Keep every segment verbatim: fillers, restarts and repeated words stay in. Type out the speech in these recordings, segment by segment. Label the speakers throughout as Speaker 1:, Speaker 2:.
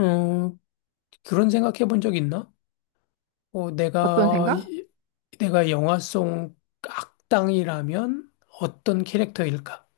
Speaker 1: 음, 그런 생각해 본 적 있나? 어,
Speaker 2: 어떤
Speaker 1: 내가,
Speaker 2: 생각?
Speaker 1: 이- 내가 영화 속 악당이라면 어떤 캐릭터일까?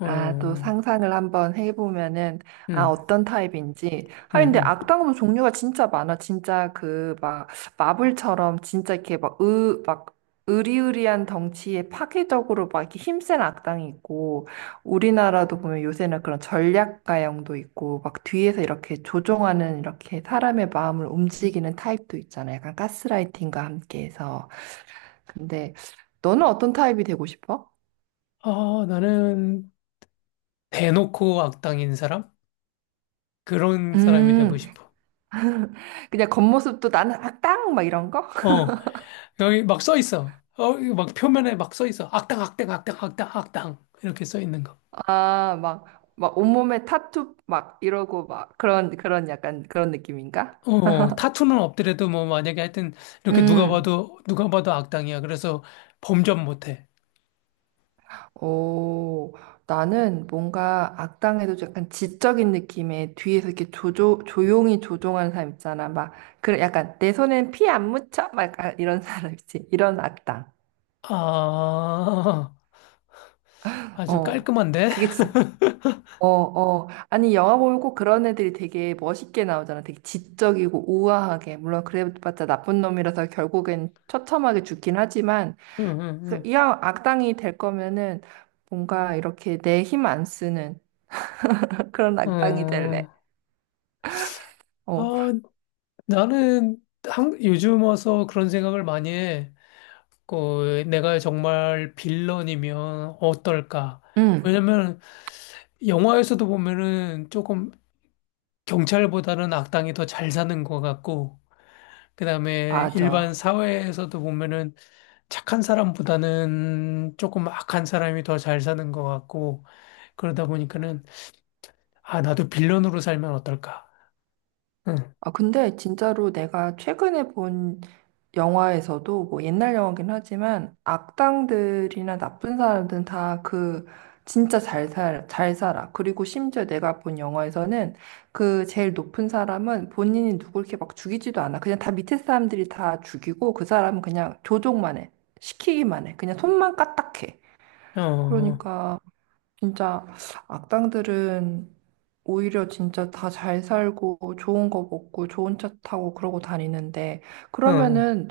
Speaker 1: 어,
Speaker 2: 아, 또
Speaker 1: 음,
Speaker 2: 상상을 한번 해보면은, 아, 어떤 타입인지.
Speaker 1: 음,
Speaker 2: 아, 근데
Speaker 1: 음.
Speaker 2: 악당도 종류가 진짜 많아. 진짜 그, 막, 마블처럼 진짜 이렇게 막, 으, 막, 으리으리한 덩치에 파괴적으로 막 이렇게 힘센 악당이 있고, 우리나라도 보면 요새는 그런 전략가형도 있고, 막 뒤에서 이렇게 조종하는 이렇게 사람의 마음을 움직이는 타입도 있잖아. 약간 가스라이팅과 함께해서. 근데 너는 어떤 타입이 되고 싶어?
Speaker 1: 아, 나는 대놓고 악당인 사람? 그런 사람이 되고
Speaker 2: 음,
Speaker 1: 싶어.
Speaker 2: 그냥 겉모습도 나는 악당 막 이런 거?
Speaker 1: 어, 여기 막 써 있어. 어, 이거 막 표면에 막 써 있어. 악당, 악당, 악당, 악당, 악당. 이렇게 써 있는 거.
Speaker 2: 아, 막, 막 온몸에 타투 막 이러고 막 그런, 그런 약간 그런 느낌인가?
Speaker 1: 어, 타투는 없더라도 뭐 만약에 하여튼 이렇게 누가
Speaker 2: 음,
Speaker 1: 봐도, 누가 봐도 악당이야. 그래서 범접 못 해.
Speaker 2: 오, 나는 뭔가 악당에도 약간 지적인 느낌의 뒤에서 이렇게 조조, 조용히 조종하는 사람 있잖아. 막, 그런 약간 내 손엔 피 안 묻혀? 막 약간 이런 사람 있지. 이런 악당.
Speaker 1: 아, 아주
Speaker 2: 어,
Speaker 1: 깔끔한데?
Speaker 2: 그게 진, 어, 어. 아니, 영화 보면 꼭 그런 애들이 되게 멋있게 나오잖아. 되게 지적이고 우아하게. 물론 그래봤자 나쁜 놈이라서 결국엔 처참하게 죽긴 하지만,
Speaker 1: 응,
Speaker 2: 그,
Speaker 1: 응,
Speaker 2: 이왕 악당이 될 거면은 뭔가 이렇게 내 힘 안 쓰는 그런
Speaker 1: 응.
Speaker 2: 악당이 될래.
Speaker 1: 어,
Speaker 2: 어,
Speaker 1: 아, 나는 한, 요즘 와서 그런 생각을 많이 해. 그, 내가 정말 빌런이면 어떨까?
Speaker 2: 응,
Speaker 1: 왜냐면 영화에서도 보면은 조금 경찰보다는 악당이 더 잘 사는 것 같고, 그다음에 일반
Speaker 2: 맞아.
Speaker 1: 사회에서도 보면은 착한 사람보다는 조금 악한 사람이 더 잘 사는 것 같고, 그러다 보니까는 아, 나도 빌런으로 살면 어떨까? 응,
Speaker 2: 아, 근데 진짜로 내가 최근에 본 영화에서도 뭐 옛날 영화긴 하지만 악당들이나 나쁜 사람들은 다 그 진짜 잘 살, 잘 살아. 그리고 심지어 내가 본 영화에서는 그 제일 높은 사람은 본인이 누굴 이렇게 막 죽이지도 않아. 그냥 다 밑에 사람들이 다 죽이고 그 사람은 그냥 조종만 해. 시키기만 해. 그냥 손만 까딱해.
Speaker 1: 어, 어,
Speaker 2: 그러니까 진짜 악당들은 오히려 진짜 다 잘 살고 좋은 거 먹고 좋은 차 타고 그러고 다니는데
Speaker 1: 어,
Speaker 2: 그러면은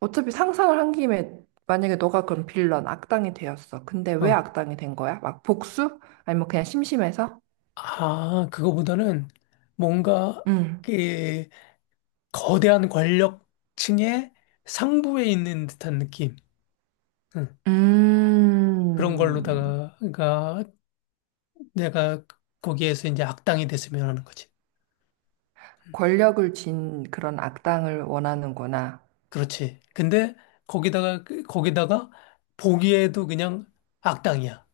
Speaker 2: 어차피 상상을 한 김에 만약에 너가 그럼 빌런 악당이 되었어. 근데 왜
Speaker 1: 어.
Speaker 2: 악당이 된 거야? 막 복수? 아니면 그냥 심심해서?
Speaker 1: 아, 그거보다는 뭔가
Speaker 2: 음.
Speaker 1: 그 거대한 권력층의 상부에 있는 듯한 느낌. 응. 그런
Speaker 2: 음,
Speaker 1: 걸로다가 가 내가 거기에서 이제 악당이 됐으면 하는 거지.
Speaker 2: 권력을 쥔 그런 악당을 원하는구나.
Speaker 1: 그렇지. 근데 거기다가 그- 거기다가 보기에도 그냥 악당이야.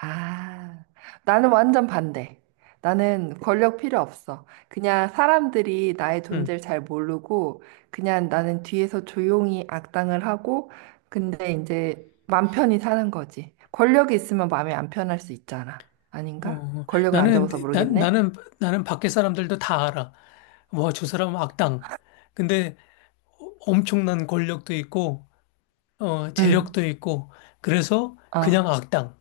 Speaker 2: 아, 나는 완전 반대. 나는 권력 필요 없어. 그냥 사람들이 나의
Speaker 1: 응.
Speaker 2: 존재를 잘 모르고, 그냥 나는 뒤에서 조용히 악당을 하고, 근데 이제 맘 편히 사는 거지. 권력이 있으면 마음이 안 편할 수 있잖아.
Speaker 1: 어,
Speaker 2: 아닌가?
Speaker 1: 어.
Speaker 2: 권력을 안
Speaker 1: 나는
Speaker 2: 줘봐서
Speaker 1: 나,
Speaker 2: 모르겠네.
Speaker 1: 나는 나는 밖에 사람들도 다 알아. 와, 저 사람은 악당. 근데 엄청난 권력도 있고, 어,
Speaker 2: 응,
Speaker 1: 재력도 있고, 그래서
Speaker 2: 어.
Speaker 1: 그냥 악당.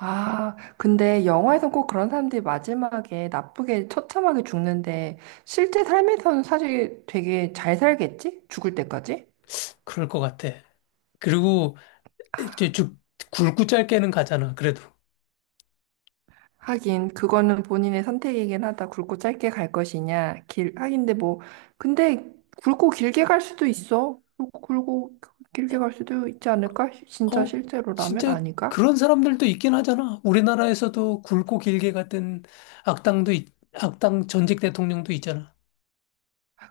Speaker 2: 아, 근데 영화에서 꼭 그런 사람들이 마지막에 나쁘게 처참하게 죽는데, 실제 삶에서는 사실 되게 잘 살겠지? 죽을 때까지?
Speaker 1: 그럴 것 같아. 그리고 이제 쭉 굵고 짧게는 가잖아, 그래도.
Speaker 2: 하긴 그거는 본인의 선택이긴 하다. 굵고 짧게 갈 것이냐. 길 하긴데 뭐 근데 굵고 길게 갈 수도 있어. 굵고 길게 갈 수도 있지 않을까? 진짜
Speaker 1: 어,
Speaker 2: 실제로라면
Speaker 1: 진짜
Speaker 2: 아닌가?
Speaker 1: 그런 사람들도 있긴 하잖아. 우리나라에서도 굵고 길게 갔던 악당도, 있- 악당 전직 대통령도 있잖아.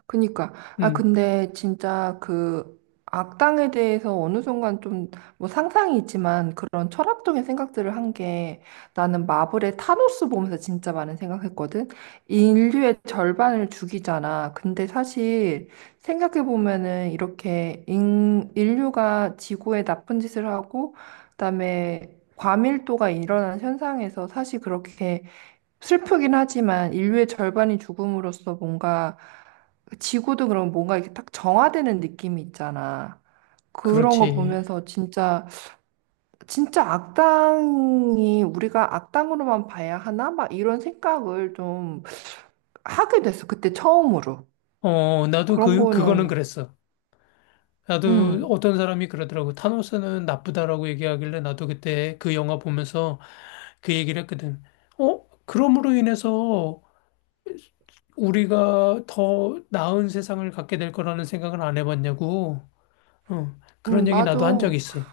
Speaker 2: 그니까. 아,
Speaker 1: 음,
Speaker 2: 근데 진짜 그 악당에 대해서 어느 순간 좀 뭐 상상이 있지만 그런 철학적인 생각들을 한 게 나는 마블의 타노스 보면서 진짜 많은 생각했거든. 인류의 절반을 죽이잖아. 근데 사실 생각해보면은 이렇게 인, 인류가 지구에 나쁜 짓을 하고 그다음에 과밀도가 일어나는 현상에서 사실 그렇게 슬프긴 하지만 인류의 절반이 죽음으로써 뭔가 지구도 그럼 뭔가 이렇게 딱 정화되는 느낌이 있잖아. 그런 거
Speaker 1: 그렇지.
Speaker 2: 보면서 진짜 진짜 악당이 우리가 악당으로만 봐야 하나? 막 이런 생각을 좀 하게 됐어. 그때 처음으로.
Speaker 1: 어, 나도
Speaker 2: 그런
Speaker 1: 그, 그거는
Speaker 2: 거는
Speaker 1: 그랬어. 나도
Speaker 2: 음.
Speaker 1: 어떤 사람이 그러더라고. 타노스는 나쁘다라고 얘기하길래 나도 그때 그 영화 보면서 그 얘기를 했거든. 어? 그럼으로 인해서 우리가 더 나은 세상을 갖게 될 거라는 생각을 안 해봤냐고. 어, 그런
Speaker 2: 음,
Speaker 1: 얘기
Speaker 2: 맞아.
Speaker 1: 나도 한 적 있어.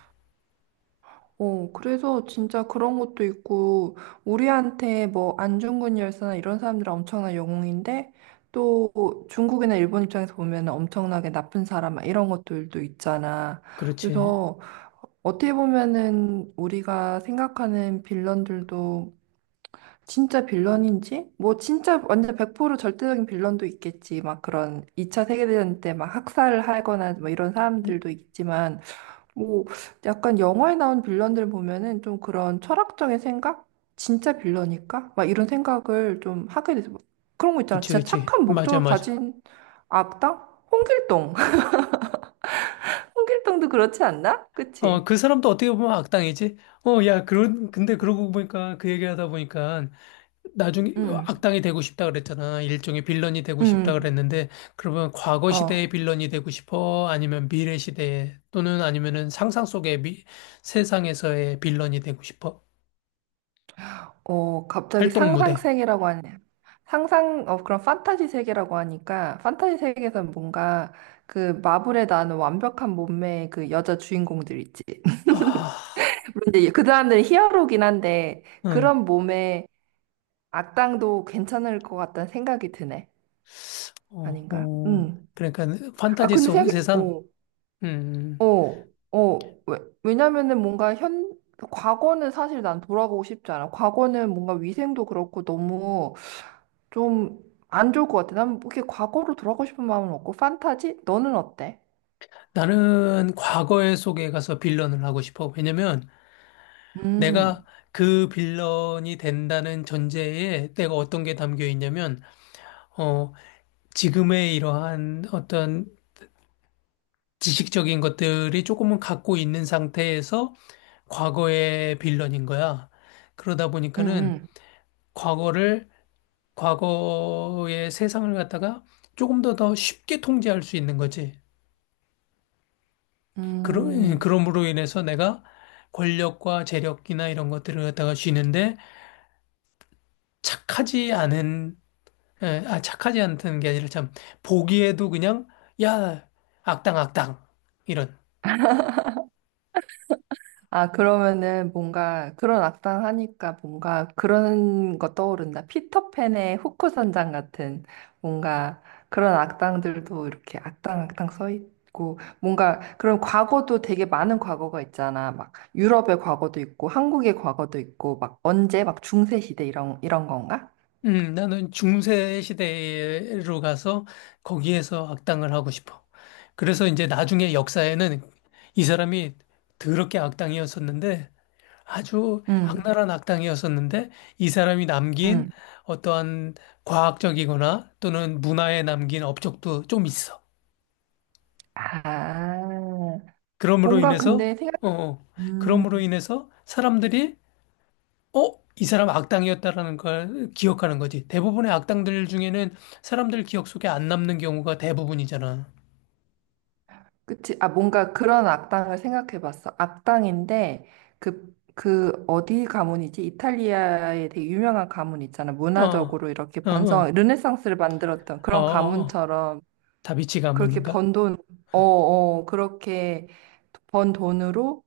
Speaker 2: 어, 그래서 진짜 그런 것도 있고, 우리한테 뭐 안중근 열사나 이런 사람들은 엄청난 영웅인데, 또 중국이나 일본 입장에서 보면 엄청나게 나쁜 사람, 막 이런 것들도 있잖아.
Speaker 1: 그렇지.
Speaker 2: 그래서 어떻게 보면은 우리가 생각하는 빌런들도 진짜 빌런인지? 뭐 진짜 완전 백 퍼센트 절대적인 빌런도 있겠지. 막 그런 이 차 세계대전 때 막 학살을 하거나 뭐 이런
Speaker 1: 응,
Speaker 2: 사람들도 있지만, 뭐 약간 영화에 나온 빌런들 보면은 좀 그런 철학적인 생각? 진짜 빌런일까? 막 이런 생각을 좀 하게 돼서 막 그런 거 있잖아.
Speaker 1: 그치,
Speaker 2: 진짜
Speaker 1: 그치.
Speaker 2: 착한
Speaker 1: 맞아,
Speaker 2: 목적을
Speaker 1: 맞아.
Speaker 2: 가진 악당? 홍길동. 홍길동도 그렇지 않나?
Speaker 1: 어,
Speaker 2: 그치?
Speaker 1: 그 사람도 어떻게 보면 악당이지? 어, 야, 그런, 근데 그러고 보니까 그 얘기하다 보니까 나중에
Speaker 2: 응.
Speaker 1: 악당이 되고 싶다 그랬잖아. 일종의 빌런이 되고 싶다
Speaker 2: 응.
Speaker 1: 그랬는데, 그러면 과거 시대의
Speaker 2: 어.
Speaker 1: 빌런이 되고 싶어? 아니면 미래 시대에, 또는 아니면은 상상 속의 미, 세상에서의 빌런이 되고 싶어?
Speaker 2: 어, 갑자기
Speaker 1: 활동
Speaker 2: 상상
Speaker 1: 무대.
Speaker 2: 세계라고 하네. 상상 어 그런 판타지 세계라고 하니까 판타지 세계에서 뭔가 그 마블에 나오는 완벽한 몸매의 그 여자 주인공들 있지.
Speaker 1: 아,
Speaker 2: 근데 그 사람들은 히어로긴 한데
Speaker 1: 응,
Speaker 2: 그런 몸에 악당도 괜찮을 것 같다는 생각이 드네.
Speaker 1: 어,
Speaker 2: 아닌가?
Speaker 1: 어.
Speaker 2: 음.
Speaker 1: 그러니까
Speaker 2: 아
Speaker 1: 판타지
Speaker 2: 근데
Speaker 1: 속
Speaker 2: 생각,
Speaker 1: 세상?
Speaker 2: 어,
Speaker 1: 음,
Speaker 2: 어, 어. 왜, 왜냐면은 뭔가 현 과거는 사실 난 돌아가고 싶지 않아. 과거는 뭔가 위생도 그렇고 너무 좀 안 좋을 것 같아. 난 이렇게 과거로 돌아가고 싶은 마음은 없고 판타지? 너는 어때?
Speaker 1: 나는 과거의 속에 가서 빌런을 하고 싶어. 왜냐면 내가
Speaker 2: 음,
Speaker 1: 그 빌런이 된다는 전제에 내가 어떤 게 담겨 있냐면, 어, 지금의 이러한 어떤 지식적인 것들이 조금은 갖고 있는 상태에서 과거의 빌런인 거야. 그러다
Speaker 2: 음,
Speaker 1: 보니까는
Speaker 2: 음,
Speaker 1: 과거를, 과거의 세상을 갖다가 조금 더 더 쉽게 통제할 수 있는 거지. 그러, 그
Speaker 2: 음.
Speaker 1: 럼으로 인해서 내가 권력과 재력이나 이런 것들을 갖다가 쥐는데 착하지 않은, 에, 아, 착하지 않다는 게 아니라 참, 보기에도 그냥, 야, 악당, 악당. 이런.
Speaker 2: 아, 그러면은 뭔가 그런 악당 하니까 뭔가 그런 거 떠오른다. 피터팬의 후크 선장 같은 뭔가 그런 악당들도 이렇게 악당 악당 서 있고 뭔가 그런 과거도 되게 많은 과거가 있잖아. 막 유럽의 과거도 있고 한국의 과거도 있고 막 언제 막 중세 시대 이런 이런 건가?
Speaker 1: 음, 나는 중세 시대로 가서 거기에서 악당을 하고 싶어. 그래서 이제 나중에 역사에는 이 사람이 더럽게 악당이었었는데 아주
Speaker 2: 응,
Speaker 1: 악랄한 악당이었었는데 이 사람이 남긴
Speaker 2: 응.
Speaker 1: 어떠한 과학적이거나 또는 문화에 남긴 업적도 좀 있어.
Speaker 2: 아,
Speaker 1: 그러므로
Speaker 2: 뭔가
Speaker 1: 인해서
Speaker 2: 근데 생각해
Speaker 1: 어, 어. 그러므로 인해서 사람들이 어? 이 사람 악당이었다라는 걸 기억하는 거지. 대부분의 악당들 중에는 사람들 기억 속에 안 남는 경우가 대부분이잖아.
Speaker 2: 그치? 아, 뭔가 그런 악당을 생각해 봤어. 악당인데, 그, 그, 어디 가문이지? 이탈리아에 되게 유명한 가문 있잖아.
Speaker 1: 어, 어,
Speaker 2: 문화적으로 이렇게 번성한,
Speaker 1: 어,
Speaker 2: 르네상스를 만들었던
Speaker 1: 어, 어.
Speaker 2: 그런
Speaker 1: 어.
Speaker 2: 가문처럼
Speaker 1: 다비치
Speaker 2: 그렇게
Speaker 1: 가문인가?
Speaker 2: 번 돈, 어, 어, 그렇게 번 돈으로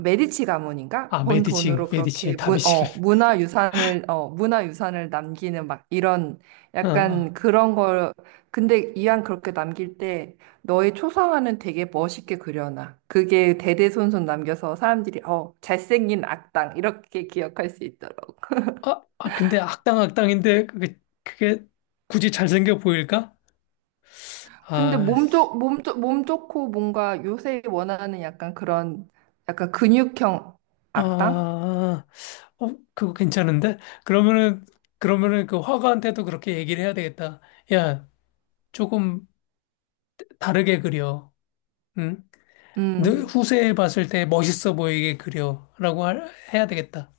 Speaker 2: 메디치 가문인가?
Speaker 1: 아,
Speaker 2: 번
Speaker 1: 메디치,
Speaker 2: 돈으로 그렇게
Speaker 1: 메디치,
Speaker 2: 문,
Speaker 1: 다비치를.
Speaker 2: 어, 문화유산을 어, 문화유산을 남기는 막 이런
Speaker 1: 어, 어.
Speaker 2: 약간 그런 걸 근데 이왕 그렇게 남길 때 너의 초상화는 되게 멋있게 그려놔. 그게 대대손손 남겨서 사람들이 어, 잘생긴 악당 이렇게 기억할 수 있더라고.
Speaker 1: 아, 아, 근데 악당 악당인데 그게, 그게 굳이 잘생겨 보일까?
Speaker 2: 근데
Speaker 1: 아,
Speaker 2: 몸
Speaker 1: 씨.
Speaker 2: 좋, 몸 좋, 몸 좋고 뭔가 요새 원하는 약간 그런 약간 근육형
Speaker 1: 아,
Speaker 2: 악당?
Speaker 1: 어, 그거 괜찮은데? 그러면은, 그러면은 그 화가한테도 그렇게 얘기를 해야 되겠다. 야, 조금 다르게 그려. 응? 늘
Speaker 2: 음.
Speaker 1: 후세에 봤을 때 멋있어 보이게 그려라고 할- 해야 되겠다.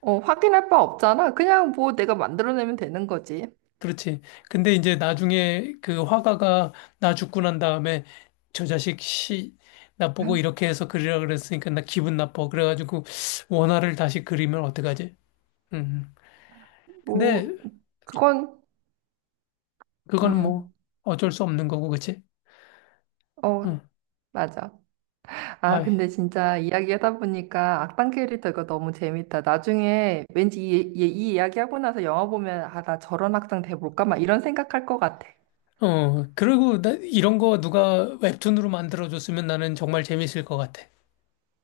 Speaker 2: 어, 확인할 바 없잖아. 그냥 뭐 내가 만들어내면 되는 거지.
Speaker 1: 그렇지. 근데 이제 나중에 그 화가가 나 죽고 난 다음에 저 자식 씨, 나 보고 이렇게 해서 그리라 그랬으니까 나 기분 나빠. 그래가지고 원화를 다시 그리면 어떡하지? 음. 근데
Speaker 2: 뭐, 그건,
Speaker 1: 그거는 뭐
Speaker 2: 음,
Speaker 1: 어쩔 수 없는 거고, 그치?
Speaker 2: 어,
Speaker 1: 응.
Speaker 2: 맞아. 아,
Speaker 1: 아이.
Speaker 2: 근데 진짜 이야기하다 보니까 악당 캐릭터가 너무 재밌다. 나중에 왠지 이, 이, 이 이야기하고 나서 영화 보면, 아, 나 저런 악당 돼볼까? 막 이런 생각할 것 같아.
Speaker 1: 어. 그리고 나 이런 거 누가 웹툰으로 만들어줬으면 나는 정말 재밌을 것 같아.